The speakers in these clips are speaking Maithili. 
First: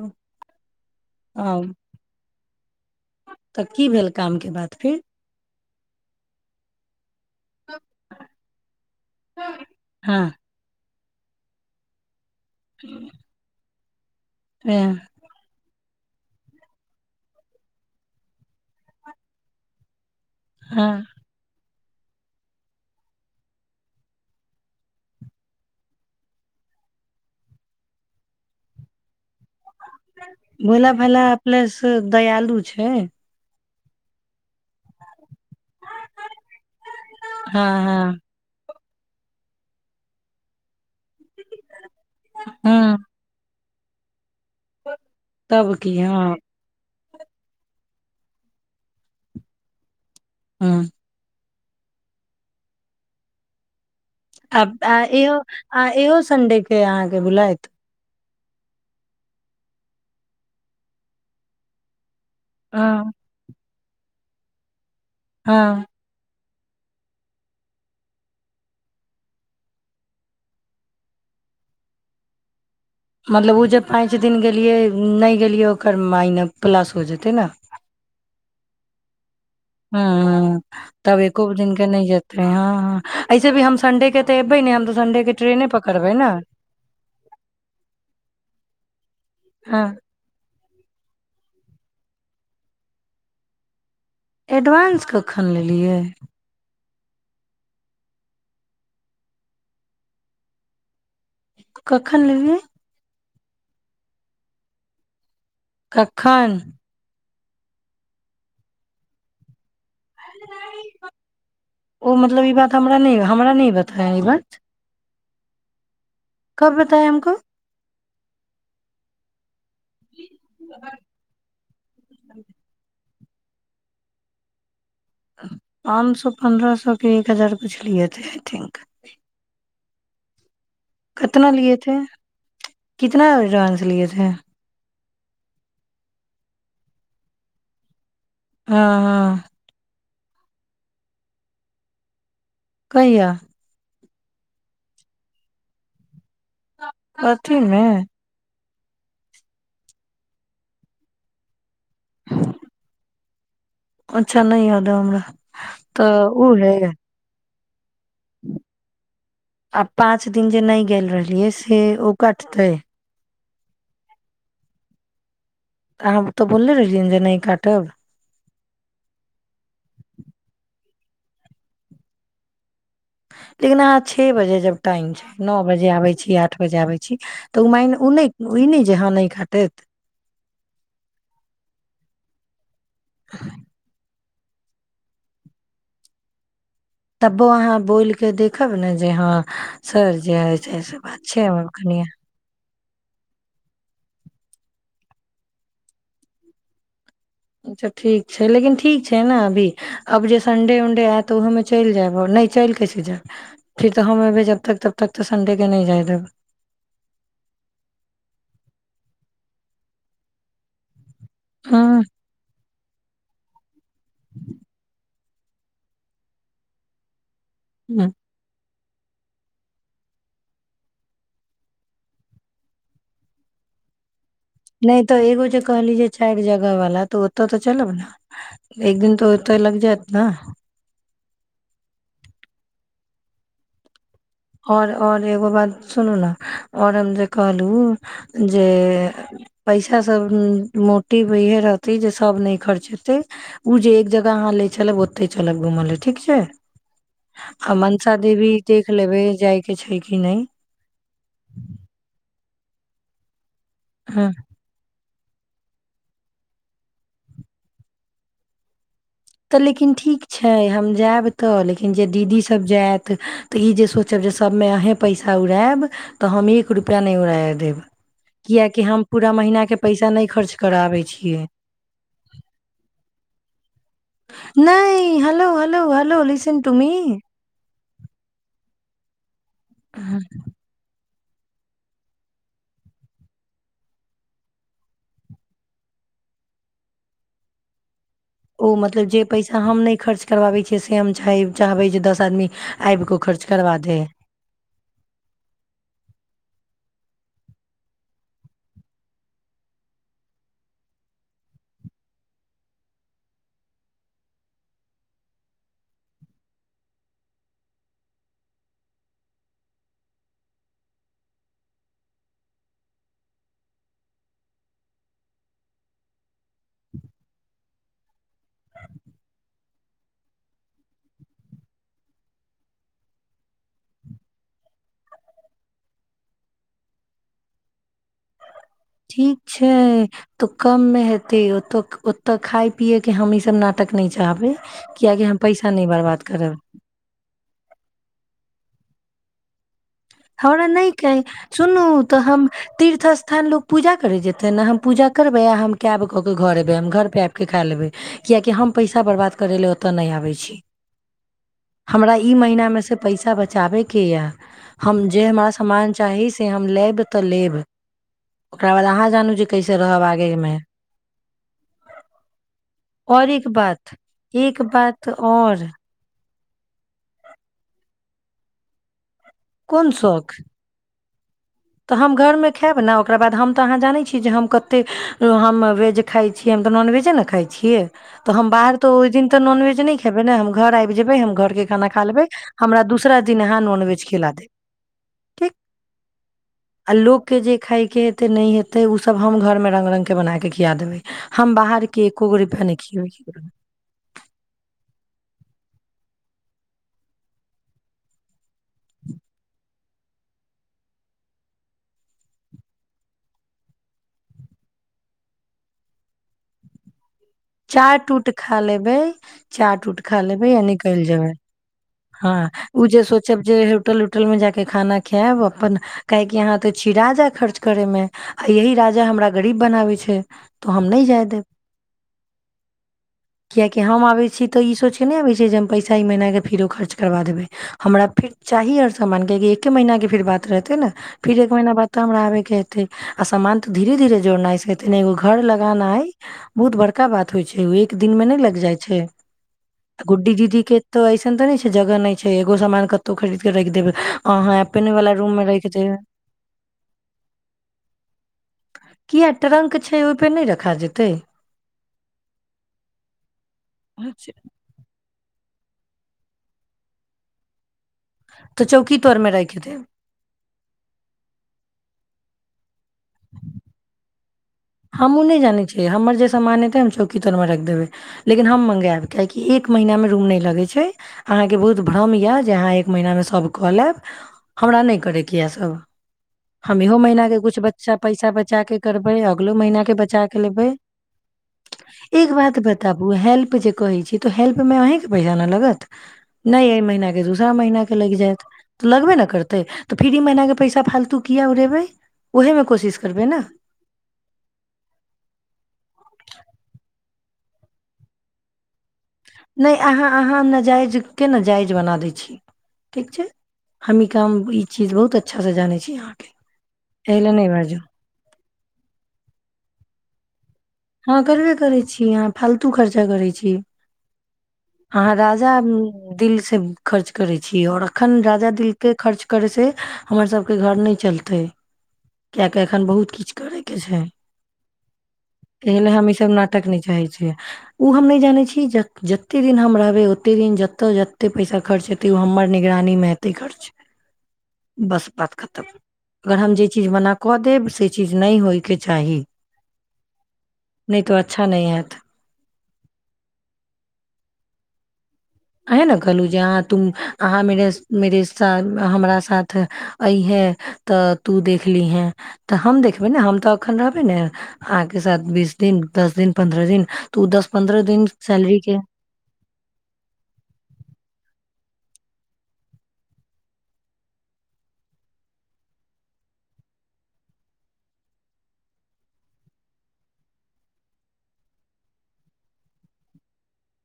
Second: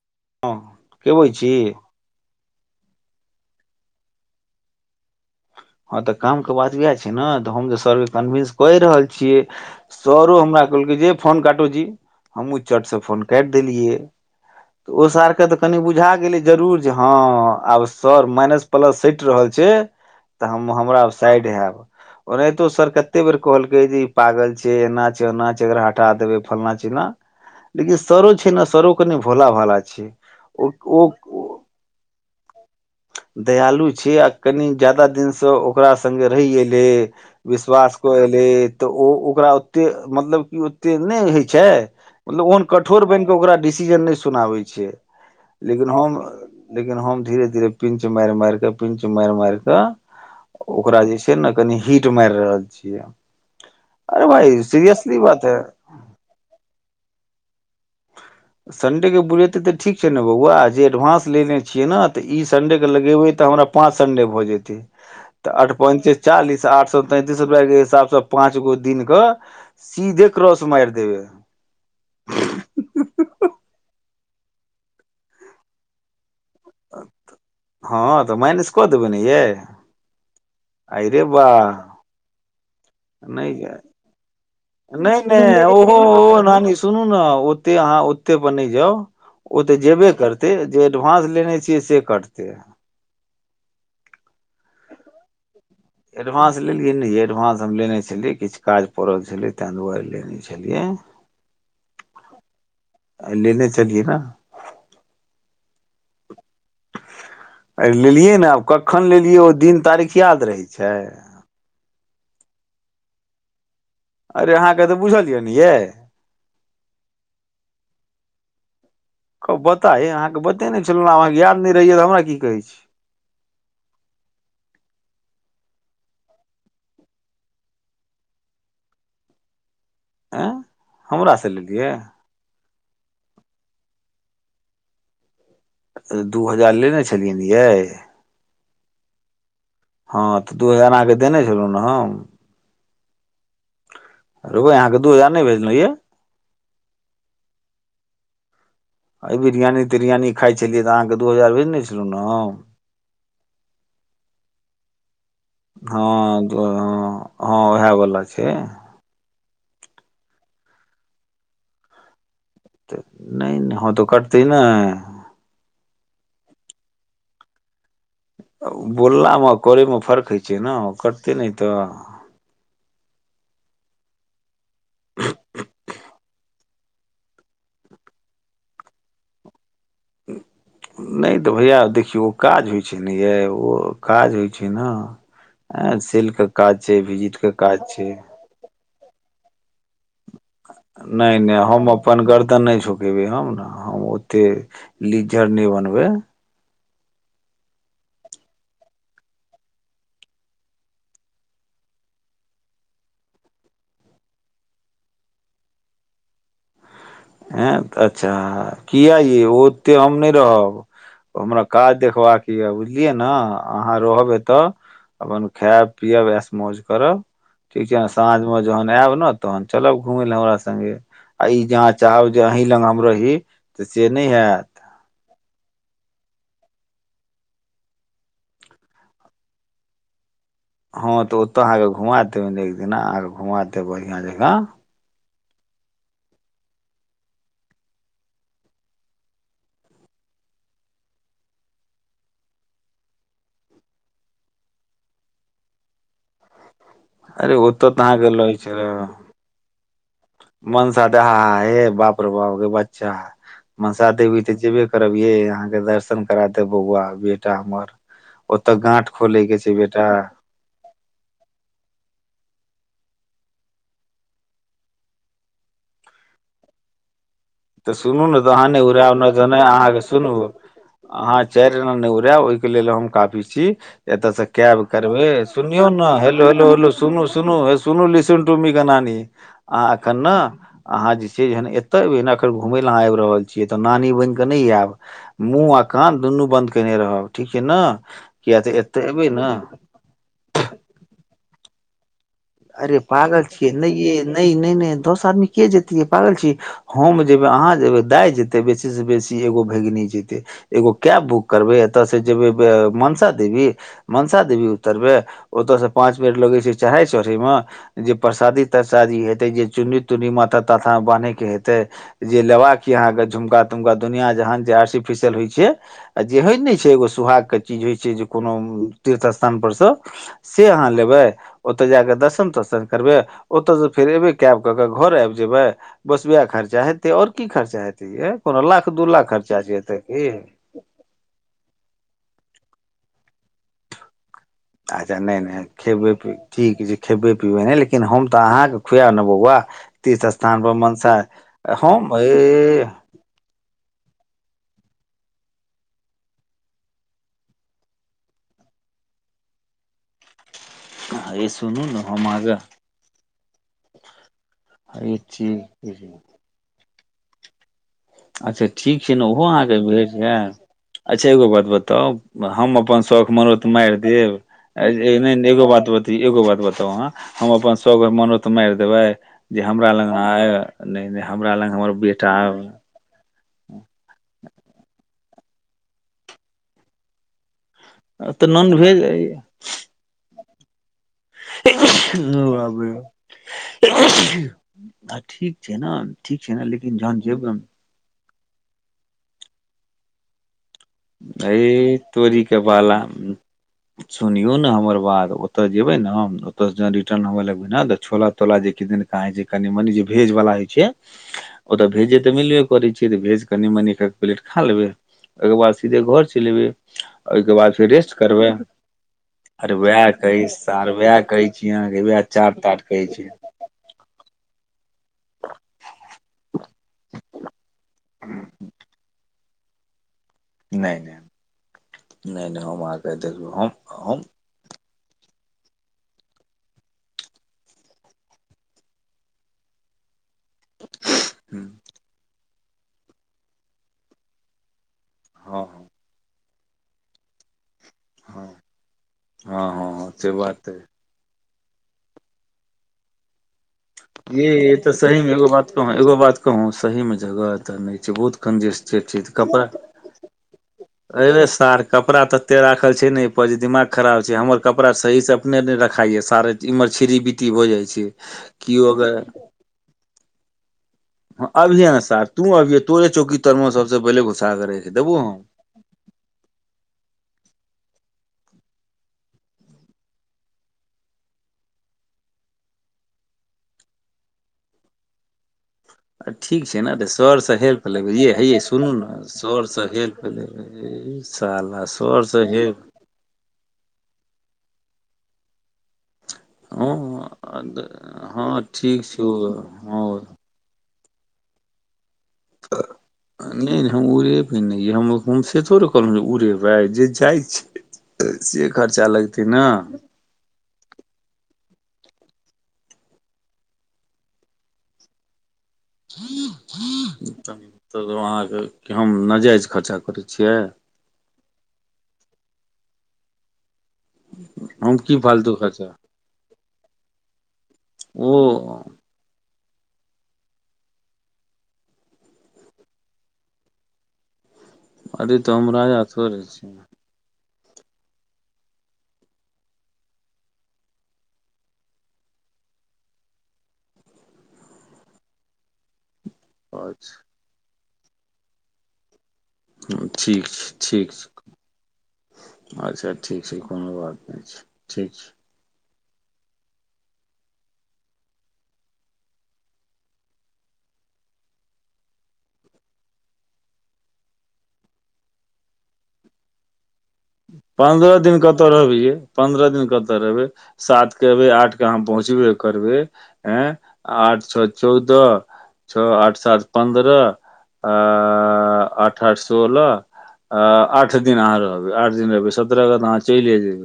ओ हँ के बोल छी तऽ की भेल कामके बाद फेर हँ तऽ काम के बात उएह छै ने तऽ हम त सरके कन्विन्स कहि रहल छियै हँ सरो हमरा कहलकै जे फोन काटू छी हम उ चर्ट से फोन काटि देलियै तऽ ओ सरके तऽ कनि बुझ बझा गेल जरूर हँ आब सर माइनस प्लस सटि रहल छै तऽ हम हमरा हँ साइड हयब ओनाहितो सर कते बेर कहलकै जे ई पागल छै एना छै ओना छै एकरा हटा देबे फलना चिलना लेकिन सरो छै ने सरो कनी बोला भला ओ अपलस दयलू छै दयालु छी आ कनि जादा दिन सब ओकरा संग्गे रहि एले विश्वास कऽ हँ एले तऽ ओ ओकरा ओते मतलब कि नहि होइ छै मतलब हँ ओन हँ कठोर बन के ओकरा चीजन नहि सुनाबै छियै तब लेकिन की हम हँ लेकिन हम धीे धीरे पिञ्च मार मारिक पिञ्चु मार मारिकऽ हँ ओकरा जे छै ने कनि हीट मारि रहल छियै अरे भाय आ सीरियसली इहो बात है इहो सडे के अहाँके बुलात संडे के बुलेतै तऽ ठीक छै ने बौआ जे एडवानंस लेने छियै ने तऽ ई सडे के हँ लगेबे तऽ हमरा पाँच अण्डे भऽ जेतै तऽ अठ हँ पञ्चे चालीस आठ सए तैंतीस रुपआ के हिसाब से पाँच गो दिन के सीधे क्रॉस मारि देबे मतलब ओ जे पाँच दिन गेलियै नहि गेलियै ओकर मइन प्लास हो जेतै ने हँ तऽ मइनस कऽ देबैनि ये ह तब एकोब दििन के नहि जात त्रय नहि नहि संडे के नहि ट्रेने ओहो पकड़बै ने ओ नानी सुनू ने ओते अहाँ ओते पर नहि जाउ ओतऽ हँ जेबे करतै जे एडवानंस लेने छियै से कटते है एडवानं्स कखन लेब बुझलियै ई नहि एडवानंस हम लेने छलियै किछु काज पड़ल छलै ताहि दुआरे लेने छलियै कखन लेबै लेने चलियए ने कखन लेलियै ने आब कखन लेलियै दिन तारीख याद रहै छै ओ मतलब ई बात हमरा नहि हमरा नहि बता अरे अहाँके तऽ बुझल यए ने ये कब बताया हमको कबत पता अ अहाँके बते नहि छलहुँ अहाँके याद नहि रहिय तऽ हमरा की कहै छी पाँच सए पन्द्रह सएके एक हजार पुछलियै तऽ आई थिंक आँ कितना लिएथे कितनाडानंस लिएथे दू हजार लेने छलियनि यै हँ हँ हँ तऽ दू हजार अके देने छलहुँ ने हम कहिया रै अहाँके दू हजार नहि भेजलहु यए कथीमे अ बिरियानी तिरियानी खाइ छलियै तऽ अहाँके दू हजार भेजने छलहुँ ने अच्छा नहि याद हमरा तऽ ओ हँ है य हँ इएह बो छै आब पाँच दिन जे नहि गेल रहलियै से ओ कटतै नहि नहि ह तऽ काटतेै ने त तो बोले रहियन जे नहि काटब बोललामे करैमे फर्क होइ छै ने करते नहि तऽ लेकिन अहाँ छओ बजे जब टाइम छै नओ बजे आबे छी आठ बजे आबै छी तऽ ओ माय ओ नहि ई नहि जे हँ नहि काटत नहि तऽ भैया देखियौ काज होइ छै जन ओ काज होइ छै न सक तबो अहाँ बोलिक देखब ने जे हँ सर जे हइ छै से बात नहि छै नहि हमर हम कनिया अपनन कर तऽ नहि छु गेबे हम ने हम ओते लीज्जर नहि बनबै अच्छा ठीक छै लेकिन ठीक छै ने अभी आब जे संडे उणडे आयत तऽ ओहोूमे चलि जायब आ नहि चलि कैसे जायब फेर तऽ हम अयबै जबतक तबतक तऽ संडेके नहि जाय देब ह अच्छा किया य ओ ओते हम नहि रहब हमरा हँ काज देखबाक य बुझ लियै ने अहाँ रहबै तऽ अपन खाय पिय वस मौज करब ठीक छै ने ह साँझ म जहन आयब ने तहन चलब घुमे ले हमरा सगे आ ई जह जाउ जे अह ल हमर ही तऽ से नहि हैत नहि तऽ एगो जे कह लीजे चारि जगह वाला तऽ ओतऽ तऽ चलब ने एक दिन तऽ ओतऽ लग जायत ने हँ तऽ ओतऽ अहाँके घुमा दे एक दिना अहाँके घुमा देे बढ़िया जगह आओर आओर एगो बात सुनू ने आओर हम जे कहलहु जे पैसा सब मोटिव इहे रहते जे सब नहि खर्चेतै ओ जे एक जगह अहाँ ले चब ओते चलब घूम ल ठीक छै अरे ओ आ तऽ मनसा तहाँ गेललै देवी छै र देख लेबै जाय छै कि नहि मन साथे ह हे बाप र बाव ओ बच्चा मनशा हँ देबी तऽ जेै करियहाँके दर्शन करा दे बौआ बेटा हमर ओ गा तऽ लेकिन ठीक छै हम जायब तऽ लेकिन जे दीदीसभ जायत तऽ ई जे सोचब जे सबमे अहें पैसा उड़ायब तऽ हम एक रुपआ नहि उड़ायब तऽ सुनू ने तऽ अहाँ नहि उड़ायब जना के अहाँके पैसा नहि सुनू खर्च कराबै अहाँ छियै चारि एना नहि उड़ाय ओहिके लेल हम काफी छी एतऽ त कैब नहि करबै हेलो हेलो सुनियौ ने hello listen hello to me hello सुनू सुनूे सुन लन त के नी अह एखन ने अहाँ जे चज एते भी र घुमय लए अहाँ आबि रहल छियै तऽ नानी बनि कऽ नहि आयब मुँह आ कान दुनू बन्द केयने रहब ठीक छै ने किया ओ तऽ मतलब एतय जे एबै ने पैसा हम नहि खर्च करबाबै छियै से हम चाही चाहबै जदस अरे पागल छियै नहि य न नहि नहि दस आदमी के जेतीै पागल छीियै हम जेबे अहाँ जेबे दाय जेते बेसी से बेसी एगो भगिन जेते एगो कैब बुक करबे एतय से जेबे मनसा देवी मनसा देवी उतरबे ओतय से पांच मिनट लगे छै चाहे चढ़े मे जे परसादी तरसादी हेतै जे चुन्नी तुन्नी माथा ताथा बान्हे के हेते जे लेबाका य अहाँके झुमका तुमका दुनिया जहान जे आर्टिफिशियल होइ छै आ जे होेय ने छै एगो सुहाग के चीज होइ छै जे कोनो तीर्थ स्थान पर से से अहाँ लेबै ओतऽ जाकऽ दर्शन तर्शन करबै ओतऽसँ फेर एबै कैब कऽ कऽ घर आबि जेबै बस वएह खर्चा हेतै आओर की खर्चा हेतै ये ठीक छै तऽ कममे हेतै ओऽ ओतऽ खााय पियए के हशा त नाटक न चाहबै अच्छा कियाकि हम नहि नहि पैसा खेबै बर्बाद पीबै करब ठीक छै खेबै पिबै नहि लेकिन हम तऽ अहाँके खुआ आनब व हमरा नहि कहै सुनू तऽ ए हम तीर्थ स्थान लोग पूजा करे जेतै ने हम पूजा करबै आ हम कैब कऽ के घर एबै हम घर पे आबि कऽ खा लेबै कियकि हम पैसा बर्बाद करै लए ओतऽ नहि आबै छी सुनू ने हमरा हम ई अहाँके महिना मे से पैसा बच चाबै किया हम ई जे छी। हमरा समामान चाही से हम लेब तलेब अच्छा ठीक छै ने ओहो अहाँके भेट आगे मे जायत अच्छा एगो बात बताउ हम अपन और शौख एक मरत बात मारि एक बात देब और एगो बात ब एगो बात बताउ अह हम अपन सभग मनोत मारि देबै जे कोन हमरा लग शौख नहि नहि हमरा लग हमर बेटा ओकराबाद हम तऽ अहाँ जानै छी जे हम कतेक हम वेज खाइ छी हम तऽ नॉनवेजे ने खाइ छियै तऽ हम नॉन बाहर तऽ भेज ओहि दिन तऽ नॉनवेज नहि खेबै ने हम घर आब [unintelligible] ठीक छै ने ठीक छै ने लेकिन आल्ल जहन के जे जेबै खाायके एते नहि हे ओ सब हम घर मे रंग रंग के बना क अ तोरे नहि बाला खियेबै ककरो सुनौ ने हमर बाद ओते जेबे ने ओत से रिटर्न हवे लगबे ने त छोला तोला जे किाे कनि मनी जे भेज वला हय छै ओते भेजे ते मिलबे करे छी त भेज कनि मनी एक पलेट खा लेबे ओकर बाद सीधे घर चलबै ओहिके बाद फेर चाट रेस्ट उट करबे खा लेबै चाट उट वह खा लेबै आ कह निकलि वह जेबै कहै छीहाँ हँ ओ जे सोचब जे होटल उटल मे जााक खाना खायब अपन काह क यहाँ तो चिरा जा खर्चा करे मे आ यी राजा हमरा गरीब बनाबे छै तो हम नहि नहि जाय देब नहि नहि हम अहाके नए देखलो हम हम केबै छै पैसा मना फिर ओ खर्च करबा देबै हमरा फिर चाही आओर सामान कि एके महिना के फिर बात रहते ने फिर एक महीना बाद तऽ हमरा आबे के ह आ सामान तऽ धीेरे धीरे जोड़नाय छै तनिगो घर हँ हँ लगाना हइ बहुत बड़का बात होइ छै दिन मे नहि हँ लग जाइ छै हँ हँ हँ से गुड्डी दीदी बात के तऽ ऐसे त छै जगह नहि छै एगो सान कतहु खरीद के राखि देबै अहाँ य तऽ अपने वाला सहीमे रूम मे एो राखि बात कह देब एगो बात कह सहीमे जगहऽ नहि छै बहुत कन्जेस्टेड किया छैऽ कपड़ा ट्रंक छै ओहिपे नहि रखा जेतै अ रे सार कपड़ा त एते राखल छै ने पर जे दिमाग खराब अच्छा छै हमर कपड़ा सहीसँ अपने ने रखाइय सारे इमहर चिरी बीती हो जाय तऽ की चौकी ओक तर मे राखि देब अभी ह ने स तू अभिय तोे चौकी तरमे सब बलग हमूँ नहि जानै छियै हमर जे सामान हेतै हम चौकी तर मे राखि देबै लेकिन हम मँगायब कियाकि एक महीनामे रूम नहि लगैत छै अहाँकेँ बहुत भ्रम यए जे अहाँ एक महीनामे सभ कऽ लेब हमरा नहि करयके यए संग आ ठीक छै ने तऽ सरसँ हेल्प लेबै पैसा य बचा हेये के सुनू ने करबै सर महीना से के हेल्प बचा के लेबै ए साला सर एक से बात हेल्प बताबू हेल्प जे कहै छै त तऽ हेल्पमे अहँके पैसा लागत नहि एहि हँ मीना के दूसरा महीना के लागि जायत हँ तऽ ठीक लगबे ने छौ करतै तऽ फिर हँ ई महीना के पैसा फालतू कििया उ रहेबै ओहेमे कोशिश करबै ने हमे ोड़े कहल उड़े रह जे जाइ छै से खतिर नहि अहाँ अहाँ न जायज के न जाय बना द छी ठीक छै हम क ई चीज बहुत अच्छा से जानै छी अहाँके एहि लए नहि बाजू अहाँके हम नाजायज खर्चा करै छी छीए हँ करबे करै छी अहाँ फालतू खर्चा करैत छी हम अहाँ की राजा फालतू खर्चा दिल से खर्च करै छीिय आओर अखन ओ राजा दिल के खर्च करै से हमर सभके घर नहि चलतै किएकि एखन बहुत किछु करयके छै अरे तऽ एहि ले राजा हम ई सब थोड़े नाटक छी नहि चाहे छियै ओ हम नहि जानै छी जतेक दिन हम रहबै ओतेक दिन जतय जतेक पैसा खर्च हेतै ओ हमर निगरानीमे हेतै खर्च बस बात खतम अगर हम जे चीज मना अच्छा कऽ देब से चीज नहि होइके चाही अ नहि तो अच्छा नहिं ह अच्छा ठीक छै कोनो बात नहि छै ठीक छै अहे ने कहलहुँ जे अहाँ तु अहाँ मे मेरे सा हमरा साथ अईहे तऽ तू देखलीहे तऽ हम देखबै ने हम तऽ एखन रहबे ने अहाँके साथ बीस दिन दस दिन पन्द्रह दिन तऽ उ दस पन्द्रह दिन सैलरी कतहु के रहबिे पन्द्रह दिन कतहु बे सात के एबे आठ के अहाँ पहुँचबे करबे ए आठ छओ चौदह छओ आठ सात पन्द्रह आ आठ आठ सोलह आठ दिन अहाँ रहब आठ दिन रहै सत्रह तऽहाँ चल ले जे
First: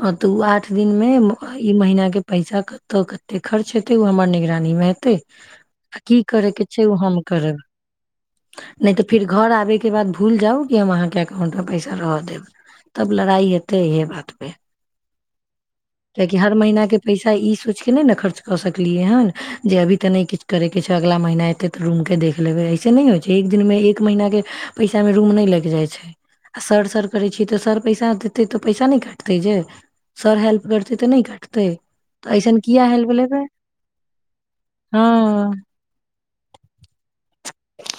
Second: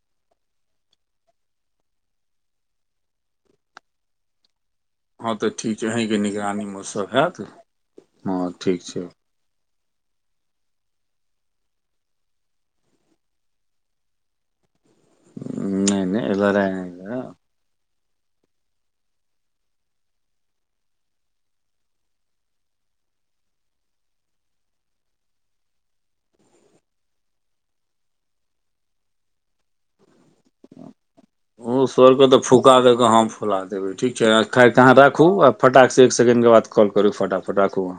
ह तऽ उ आठ दिन में ई महीना के पैसा कते कते खर्च हेते उ हमर निगरानी में ह हतै हँ तऽ ठीक छै आ की अहींके करैके छै निगरानीमे ओ सब हम हैत करब हँ ठीक नहि छै तऽ फिर घर आबेके के बाद भूल जाउ कि हम अहाँके अकाउंट मे पैसा रह देब तब लड़ाई हेते इहे बात पे नहि कि नहि हर लड़ाइ महिीना नहि के पैसा करब ई सोच नहि ने खर्च कऽ सकलिय हन जे अभी तऽ नहि किछ करे के छै अगला महीना एते तऽ रूम के देख लेबे नहि होइ छै एक दिनमे एक महिीन के पैसामे रूम नहि लागि जाइ छै आ सर सर करै छियै तऽ सर पैसा देतै तऽ पैसा नहि काटतै जे सर हेल्प करतै तऽ नहि कटतै ओ सरके तऽ ऐसन फुका किया दऽ कऽ हेल्प हमँ लेबै फुला देबै ठीक छै खाकेऽ अहाँ राखू हँ आ फटाकसँ एक सेकेण्डके बाद कॉल करू फटाफट राखु